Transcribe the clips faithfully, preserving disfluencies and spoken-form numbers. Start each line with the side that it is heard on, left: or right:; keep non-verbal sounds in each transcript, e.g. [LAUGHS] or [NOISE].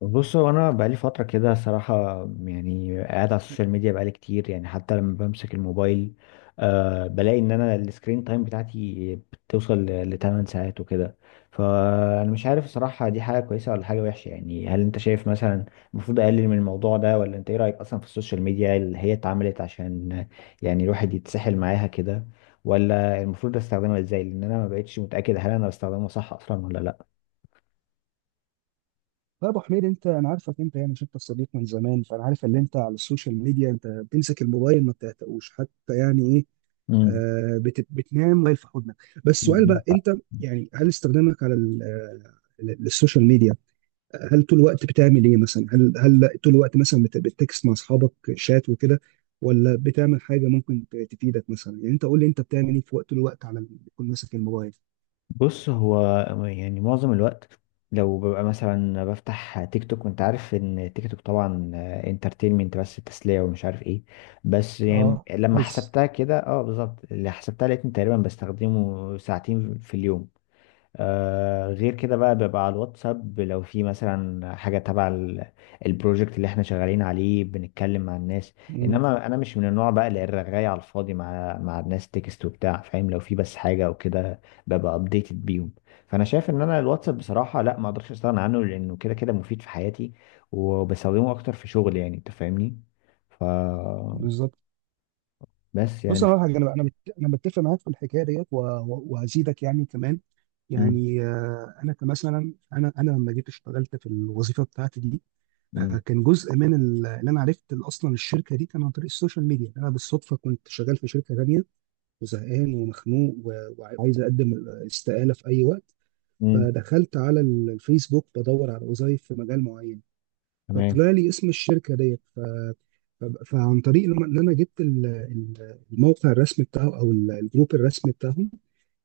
left: بص هو انا بقالي فتره كده صراحه، يعني قاعد على السوشيال ميديا بقالي كتير. يعني حتى لما بمسك الموبايل أه بلاقي ان انا السكرين تايم بتاعتي بتوصل ل ثماني ساعات وكده. فانا مش عارف الصراحه، دي حاجه كويسه ولا حاجه وحشه؟ يعني هل انت شايف مثلا المفروض اقلل من الموضوع ده، ولا انت ايه رايك اصلا في السوشيال ميديا اللي هي اتعملت عشان يعني الواحد يتسحل معاها كده، ولا المفروض استخدمها ازاي؟ لان انا ما بقتش متاكد هل انا بستخدمها صح اصلا ولا لا.
right: لا يا ابو حميد، انت انا عارفك، انت يعني شفت الصديق من زمان، فانا عارف ان انت على السوشيال ميديا، انت بتمسك الموبايل ما بتعتقوش حتى، يعني ايه، آه، بت بتنام موبايل في حضنك. بس السؤال
left: امم
right: بقى، انت يعني هل استخدامك على ال- آه، ال- السوشيال ميديا، آه، هل طول الوقت بتعمل ايه مثلا؟ هل هل طول الوقت مثلا بت- بتكست مع اصحابك شات وكده؟ ولا بتعمل حاجه ممكن ت- تفيدك مثلا؟ يعني انت قول لي انت بتعمل ايه في وقت طول الوقت على ال- بتكون ماسك الموبايل.
left: بص هو يعني معظم الوقت لو ببقى مثلا بفتح تيك توك، وانت عارف ان تيك توك طبعا انترتينمنت بس، تسلية ومش عارف ايه. بس يعني
right: اه.
left: لما
right: هلس.
left: حسبتها كده، اه بالظبط اللي حسبتها لقيتني تقريبا بستخدمه ساعتين في اليوم. آه، غير كده بقى بيبقى على الواتساب لو في مثلا حاجة تبع ال- البروجكت اللي احنا شغالين عليه، بنتكلم مع الناس.
right: امم.
left: انما انا مش من النوع بقى اللي الرغاية على الفاضي مع مع الناس تكست وبتاع، فاهم؟ لو في بس حاجة او كده ببقى ابديتد بيهم. فانا شايف ان انا الواتساب بصراحة لا، ما اقدرش استغنى عنه لانه كده كده مفيد في حياتي، وبستخدمه اكتر في شغل يعني، انت فاهمني؟ ف
right: بالظبط.
left: بس
right: بص،
left: يعني
right: انا
left: ف...
right: أقول لك حاجه، انا انا مت- أنا متفق معاك في الحكايه ديت و- و- وهزيدك يعني كمان.
left: م-.
right: يعني آه، انا كمثلا، انا انا لما جيت اشتغلت في الوظيفه بتاعتي دي، آه،
left: م-.
right: كان جزء من ال- اللي انا عرفت ال- اصلا الشركه دي كان عن طريق السوشيال ميديا. انا بالصدفه كنت شغال في شركه تانيه، وزهقان ومخنوق و- وعايز اقدم استقاله في اي وقت.
left: م-.
right: فدخلت على ال- الفيسبوك بدور على وظائف في مجال معين،
left: تمام.
right: فطلع لي اسم الشركه ديت. ف... ف- فعن طريق لما ان انا جبت ال- ال- الموقع الرسمي بتاعه او ال- الجروب الرسمي بتاعهم،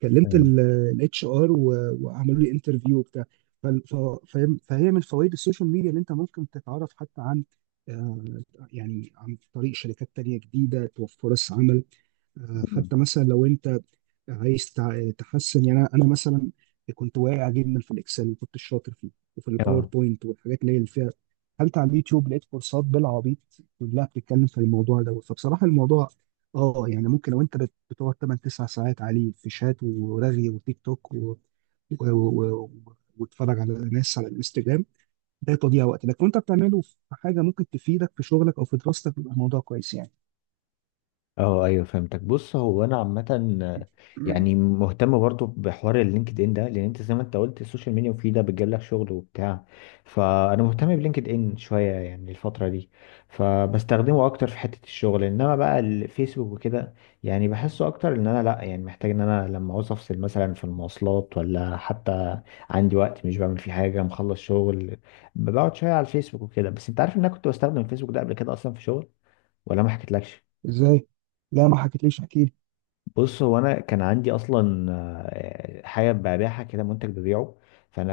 right: كلمت
left: تمام.
right: الاتش ار وعملوا لي انترفيو وبتاع. ف- ف- فاهم- فهي من فوائد السوشيال ميديا ان انت ممكن تتعرف حتى عن، آه، يعني عن طريق شركات تانية جديدة توفر فرص عمل. آه،
left: م-.
right: حتى مثلا لو انت عايز تع- تحسن، يعني انا أنا مثلا كنت واقع جدا في الاكسل، ما كنتش شاطر فيه وفي
left: اه.
right: الباوربوينت والحاجات اللي هي اللي فيها. دخلت على اليوتيوب لقيت كورسات بالعبيط كلها بتتكلم في الموضوع دوت. فبصراحه الموضوع، اه يعني، ممكن لو انت بت- بتقعد تمانية تسعة ساعات عليه في شات ورغي وتيك توك و... و... و... و... وتتفرج على ناس على الانستجرام، ده تضييع وقت. لكن انت بتعمله في حاجه ممكن تفيدك في شغلك او في دراستك بيبقى الموضوع كويس يعني.
left: اه ايوه فهمتك. بص هو انا عامه آه، يعني مهتم برضو بحوار اللينكد ان ده، لان انت زي ما انت قلت، السوشيال ميديا مفيده بتجيب لك شغل وبتاع. فانا مهتم بلينكد ان شويه يعني الفتره دي، فبستخدمه اكتر في حته الشغل. انما بقى الفيسبوك وكده، يعني بحسه اكتر ان انا لا يعني محتاج ان انا لما عاوز افصل مثلا في المواصلات، ولا حتى عندي وقت مش بعمل فيه حاجه، مخلص شغل، بقعد شويه على الفيسبوك وكده. بس انت عارف ان انا كنت بستخدم الفيسبوك ده قبل كده اصلا في شغل، ولا ما حكيتلكش؟
right: ازاي؟ لا ما حكيتليش، احكي لي.
left: بص هو انا كان عندي اصلا آه، حاجه ببيعها كده، منتج ببيعه. فانا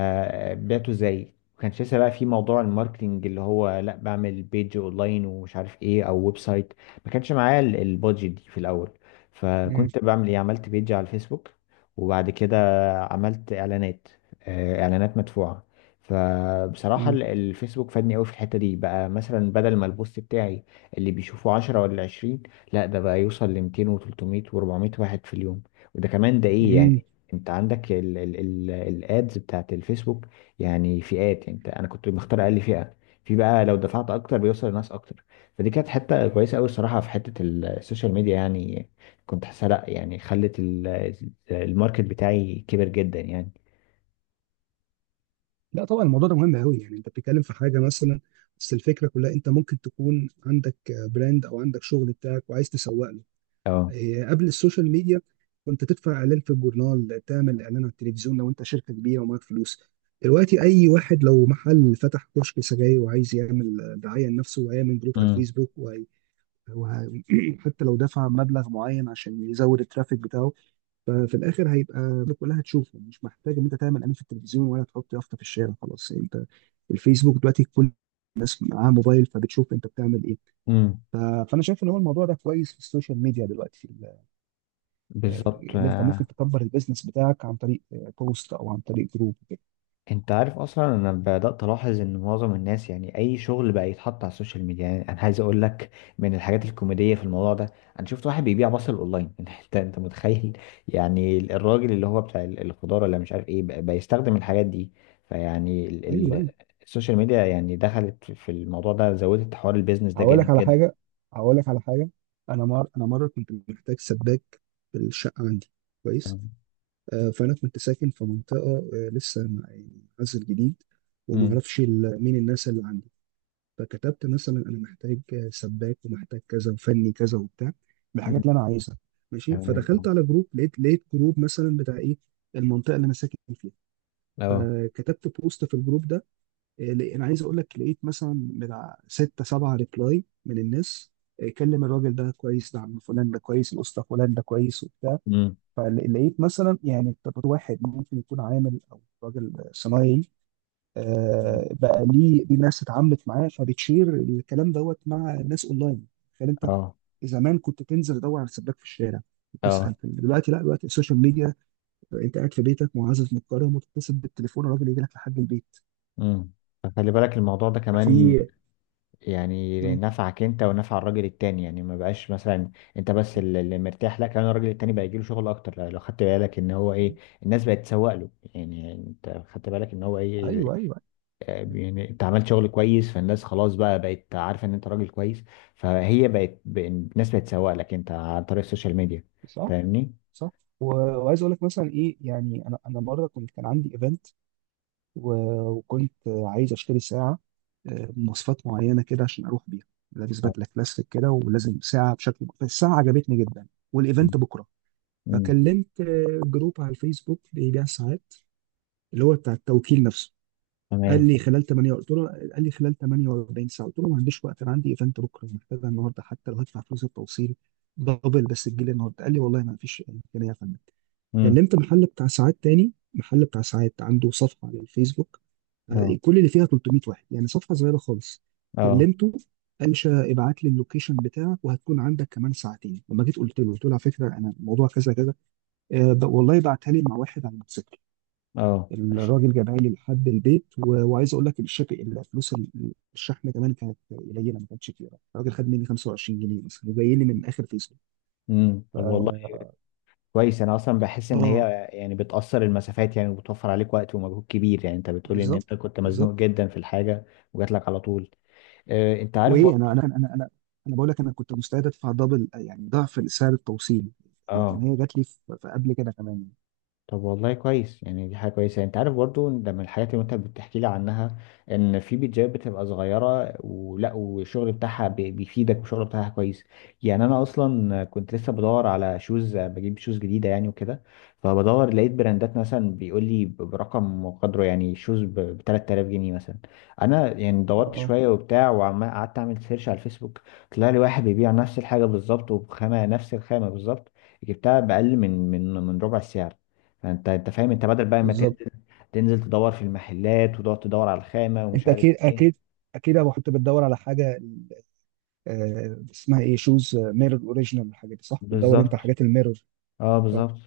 left: آه، بعته ازاي؟ ما كانش لسه بقى في موضوع الماركتنج اللي هو لا بعمل بيج اونلاين ومش عارف ايه، او ويب سايت. ما كانش معايا ال- البادجت دي في الاول.
right: امم.
left: فكنت بعمل ايه؟ عملت بيج على الفيسبوك وبعد كده عملت اعلانات آه، اعلانات مدفوعه. فبصراحة
right: امم.
left: ال- الفيسبوك فادني قوي في الحتة دي، بقى مثلا بدل ما البوست بتاعي اللي بيشوفه عشرة ولا عشرين، لا ده بقى يوصل ل ميتين و300 و400 واحد في اليوم. وده كمان ده ايه
right: امم.
left: يعني؟ انت عندك ال ال ال الادز بتاعت الفيسبوك يعني فئات، يعني انت انا كنت مختار اقل فئة. في بقى لو دفعت اكتر بيوصل لناس اكتر. فدي كانت حتة كويسة قوي الصراحة في حتة ال- السوشيال ميديا، يعني كنت حاسة لا يعني خلت ال- الماركت بتاعي كبر جدا يعني.
right: لا طبعا، الموضوع ده مهم قوي، يعني انت بتتكلم في حاجه مثلا. بس الفكره كلها انت ممكن تكون عندك براند او عندك شغل بتاعك وعايز تسوق له.
left: اه.
right: إيه، قبل السوشيال ميديا كنت تدفع اعلان في الجورنال، تعمل اعلان على التلفزيون لو انت شركه كبيره ومعاك فلوس. دلوقتي اي واحد لو محل، فتح كشك سجاير وعايز يعمل دعايه لنفسه، وهيعمل جروب على
left: امم.
right: الفيسبوك وهي... وه... [CLEARS THROAT] حتى لو دفع مبلغ معين عشان يزود الترافيك بتاعه. ففي الاخر هيبقى الناس كلها هتشوفه، مش محتاج ان انت تعمل اعلان في التلفزيون ولا تحط يافطه في الشارع، خلاص انت الفيسبوك دلوقتي كل الناس معاها موبايل فبتشوف انت بتعمل ايه.
left: امم
right: ف- فانا شايف ان هو الموضوع ده كويس في السوشيال ميديا دلوقتي، في ال- آه،
left: بالظبط.
right: اللي انت
left: آه.
right: ممكن تكبر البيزنس بتاعك عن طريق آه، بوست او عن طريق جروب وكده.
left: انت عارف اصلا انا بدات الاحظ ان معظم الناس يعني اي شغل بقى يتحط على السوشيال ميديا. يعني انا عايز اقول لك من الحاجات الكوميديه في الموضوع ده، انا شفت واحد بيبيع بصل اونلاين [LAUGHS] انت انت متخيل؟ يعني الراجل اللي هو بتاع ال- الخضار ولا مش عارف ايه بقى بيستخدم الحاجات دي. فيعني ال-
right: ايوه،
left: ال-
right: ايوه.
left: السوشيال ميديا يعني دخلت في في الموضوع ده، زودت حوار البيزنس ده
right: هقول لك
left: جامد
right: على
left: جدا.
right: حاجه هقول لك على حاجه انا مر... انا مره كنت محتاج سباك في الشقه عندي. كويس.
left: تمام.
right: آه، فانا كنت ساكن في منطقه، آه، لسه مع- يعني عزل جديد، وما
left: امم.
right: اعرفش ال- مين الناس اللي عندي. فكتبت مثلا انا محتاج، آه، سباك ومحتاج كذا وفني كذا وبتاع، بالحاجات
left: امم.
right: اللي انا عايزها. ماشي.
left: تمام. اه.
right: فدخلت على جروب، لقيت لقيت جروب مثلا بتاع ايه، المنطقه اللي انا ساكن فيها.
left: اه.
right: فكتبت بوست في الجروب ده، آه، لق- انا عايز اقول لك لقيت مثلا بتاع ستة سبعة ريبلاي من الناس. آه، كلم الراجل ده كويس، ده عم فلان ده كويس، الاسطى فلان ده كويس.
left: امم.
right: فلقيت مثلا يعني طب واحد ممكن يكون عامل او راجل صنايعي،
left: امم.
right: آه، بقى ليه ليه ناس اتعاملت معاه، فبتشير الكلام دوت مع ناس اونلاين. تخيل انت،
left: اه.
right: زمان كنت تنزل تدور على سباك في الشارع وتسال.
left: اه.
right: دلوقتي لا، دلوقتي السوشيال ميديا انت قاعد في بيتك معزز مكرم وتتصل بالتليفون الراجل يجي لك لحد البيت.
left: امم. فخلي بالك الموضوع ده كمان
right: في.
left: يعني
right: مم.
left: نفعك انت ونفع الراجل التاني، يعني ما بقاش مثلا انت بس اللي اللي مرتاح، لا كمان الراجل التاني بقى يجيله شغل اكتر، لو لو خدت بالك ان هو ايه، الناس بقت تسوق له. يعني انت خدت بالك ان هو ايه؟
right: ايوه. ايوه.
left: اه، يعني انت عملت شغل كويس فالناس خلاص بقى بقت عارفه ان انت راجل كويس، فهي بقت ب- الناس بقت تسوق لك انت عن طريق السوشيال ميديا.
right: صح.
left: فاهمني؟
right: صح. و- وعايز اقول لك مثلا ايه يعني، انا انا مره كنت كان عندي ايفنت، و- وكنت عايز اشتري ساعه، آه، بمواصفات معينه كده عشان اروح بيها لابس
left: اه.
right: بدله كلاسيك كده ولازم ساعه بشكل. فالساعه عجبتني جدا
left: امم.
right: والايفنت بكره.
left: امم.
right: فكلمت آه، جروب على الفيسبوك بيبيع ساعات اللي هو بتاع التوكيل نفسه. قال
left: تمام.
right: لي خلال تمانية، قلت له، قال لي خلال تمانية واربعين ساعه، قلت له ما عنديش وقت، انا عندي ايفنت بكره، محتاجها النهارده حتى لو هدفع فلوس التوصيل دبل بس تجيلي النهارده. قال لي والله ما فيش امكانيه يا فندم.
left: امم.
right: كلمت محل بتاع ساعات تاني، محل بتاع ساعات عنده صفحه على الفيسبوك
left: اه.
right: كل اللي فيها تلتمية واحد يعني، صفحه صغيره خالص.
left: اه.
right: كلمته، قال لي شا- ابعت لي اللوكيشن بتاعك وهتكون عندك كمان ساعتين. لما جيت قلت له، قلت له على فكره انا الموضوع كذا كذا، آه، ب- والله بعتها لي مع واحد على الموتوسيكل.
left: اه ماشي.
right: الراجل جابها لي لحد البيت، و- وعايز اقول لك الشك، الفلوس ال- الشحن كمان كانت قليله، ما كانتش كتيره، الراجل خد مني خمسة وعشرين جنيه مثلا، وجاي لي من اخر فيسبوك.
left: امم.
right: ف-
left: طب والله كويس، انا اصلا بحس ان
right: اه
left: هي يعني بتقصر المسافات يعني، وبتوفر عليك وقت ومجهود كبير يعني. انت بتقولي ان
right: بالظبط،
left: انت كنت مزنوق
right: بالظبط.
left: جدا في الحاجه وجات لك على طول. آه، انت عارف
right: وايه، انا
left: برضه؟
right: انا انا انا انا بقول لك انا كنت مستعد ادفع دبل يعني ضعف سعر التوصيل، لكن
left: اه.
right: هي جات لي في في قبل كده كمان.
left: طب والله كويس يعني دي حاجة كويسة. انت عارف برضو ده من الحاجات اللي انت بتحكي لي عنها، ان في بيتزايات بتبقى صغيرة ولا، والشغل بتاعها بي- بيفيدك، والشغل بتاعها كويس. يعني انا اصلا كنت لسه بدور على شوز، بجيب شوز جديدة يعني وكده. فبدور، لقيت براندات مثلا بيقول لي ب- برقم وقدره يعني، شوز ب ثلاثة آلاف جنيه مثلا. انا يعني دورت
right: اه
left: شوية وبتاع، وقعدت اعمل سيرش على الفيسبوك، طلع لي واحد بيبيع نفس الحاجة بالظبط، وبخامة نفس الخامة بالظبط، جبتها بأقل من من من ربع السعر. فانت انت فاهم انت بدل بقى ما تن-
right: بالظبط.
left: تنزل تدور في المحلات، وتقعد تدور على الخامة ومش
right: انت
left: عارف
right: اكيد،
left: ايه.
right: اكيد اكيد يا ابو، كنت بتدور على حاجه، آه، اسمها ايه، شوز ميرور اوريجينال، الحاجات دي، صح؟ بتدور انت
left: بالظبط.
right: على حاجات الميرور،
left: اه
right: صح؟
left: بالظبط.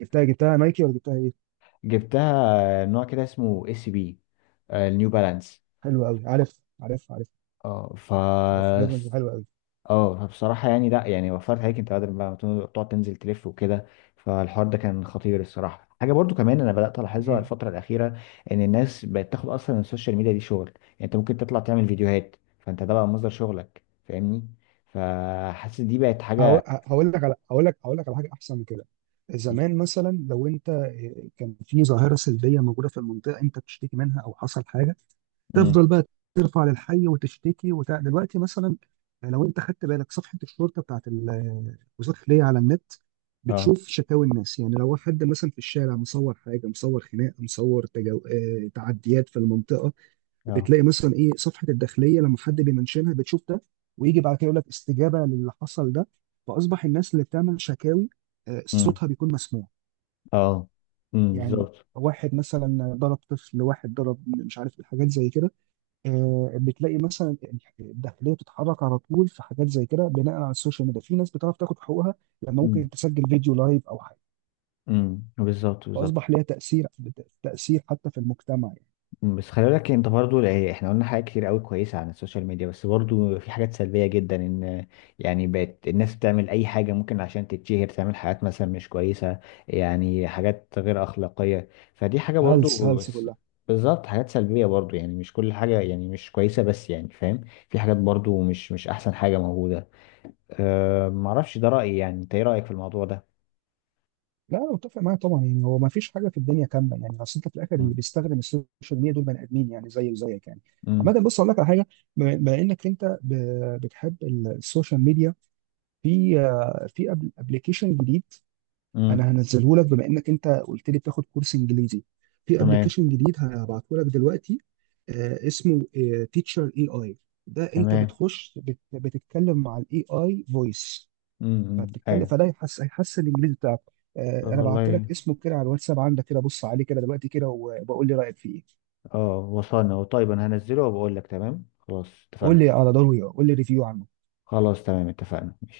right: جبتها جبتها نايكي ولا جبتها ايه؟
left: جبتها نوع كده اسمه اس بي، النيو بالانس.
right: حلو قوي، عارف عارف عارف.
left: اه. ف.
right: عارف الجزمه دي حلوه
left: اه فبصراحة يعني لا يعني وفرت عليك انت بدل ما تن- تقعد تنزل تلف وكده. فالحوار ده كان خطير الصراحة. حاجة برضو كمان انا بدأت الاحظها
right: قوي.
left: الفترة الأخيرة، ان الناس بقت تاخد اصلا السوشيال ميديا دي شغل، يعني انت ممكن تطلع تعمل فيديوهات فانت ده بقى مصدر شغلك، فاهمني؟ فحاسس دي بقت
right: هقو-
left: حاجة.
right: هقول لك على هقول لك هقول لك على حاجه احسن من كده. زمان مثلا لو انت، إيه، كان في ظاهره سلبيه موجوده في المنطقه انت بتشتكي منها او حصل حاجه،
left: امم.
right: تفضل بقى ترفع للحي وتشتكي وتع... دلوقتي مثلا لو انت خدت بالك صفحه الشرطه بتاعت ال- وزاره الخليه على النت،
left: اه.
right: بتشوف شكاوي الناس، يعني لو حد مثلا في الشارع مصور حاجه، مصور خناقه، مصور تجو... آه، تعديات في المنطقه،
left: اه.
right: بتلاقي مثلا ايه، صفحه الداخليه لما حد بيمنشنها بتشوف ده، ويجي بعد كده يقول لك استجابه للي حصل ده. فاصبح الناس اللي بتعمل شكاوي آه،
left: امم.
right: صوتها بيكون مسموع.
left: اه. امم
right: يعني
left: بالظبط.
right: واحد مثلا ضرب طفل، واحد ضرب مش عارف، الحاجات زي كده، آه، بتلاقي مثلا الداخليه بتتحرك على طول في حاجات زي كده بناء على السوشيال ميديا. في ناس بتعرف تاخد حقوقها لما
left: امم.
right: ممكن تسجل فيديو لايف او حاجه.
left: امم بالظبط. بالظبط.
right: فاصبح ليها تاثير، تاثير حتى في المجتمع يعني.
left: أمم، بس خلي بالك انت برضو يعني احنا قلنا حاجات كتير قوي كويسه عن السوشيال ميديا، بس برضو في حاجات سلبيه جدا، ان يعني بقت الناس بتعمل اي حاجه ممكن عشان تتشهر، تعمل حاجات مثلا مش كويسه، يعني حاجات غير اخلاقيه. فدي حاجه
right: هلس
left: برضو،
right: هلس
left: بس
right: كلها.
left: بالظبط حاجات سلبيه برضو. يعني مش كل حاجه يعني مش كويسه بس، يعني فاهم؟ في حاجات برضو مش مش احسن حاجه موجوده. أه معرفش، ده رايي، يعني انت ايه رايك في الموضوع ده؟
right: لا انا متفق معاك طبعا، يعني هو ما فيش حاجه في الدنيا كامله، يعني اصل انت في الاخر اللي
left: مم.
right: بيستخدم السوشيال ميديا دول بني ادمين يعني زي وزيك يعني.
left: مم.
right: عامه بص اقول لك على حاجه، بما بما انك انت ب- بتحب ال- السوشيال ميديا، في آه، في ابلكيشن جديد
left: مم.
right: انا هنزله لك. بما انك انت قلت لي بتاخد كورس انجليزي، في
left: تمام.
right: ابلكيشن جديد هبعته لك دلوقتي، آه، اسمه تيتشر اي اي. ده انت
left: تمام.
right: بتخش بت- بتتكلم مع الاي اي فويس،
left: مم. مم.
right: فهتتكلم،
left: ايوه.
right: فده هيحس هيحسن الانجليزي بتاعك. آه،
left: طب
right: انا بعت
left: والله.
right: لك اسمه كده على الواتساب عندك كده، بص عليه كده دلوقتي كده، وبقول لي رايك فيه ايه.
left: اه وصلنا طيب، انا هنزله وبقول لك، تمام خلاص
right: قول
left: اتفقنا.
right: لي على ضروري قول لي ريفيو عنه.
left: خلاص تمام اتفقنا ماشي.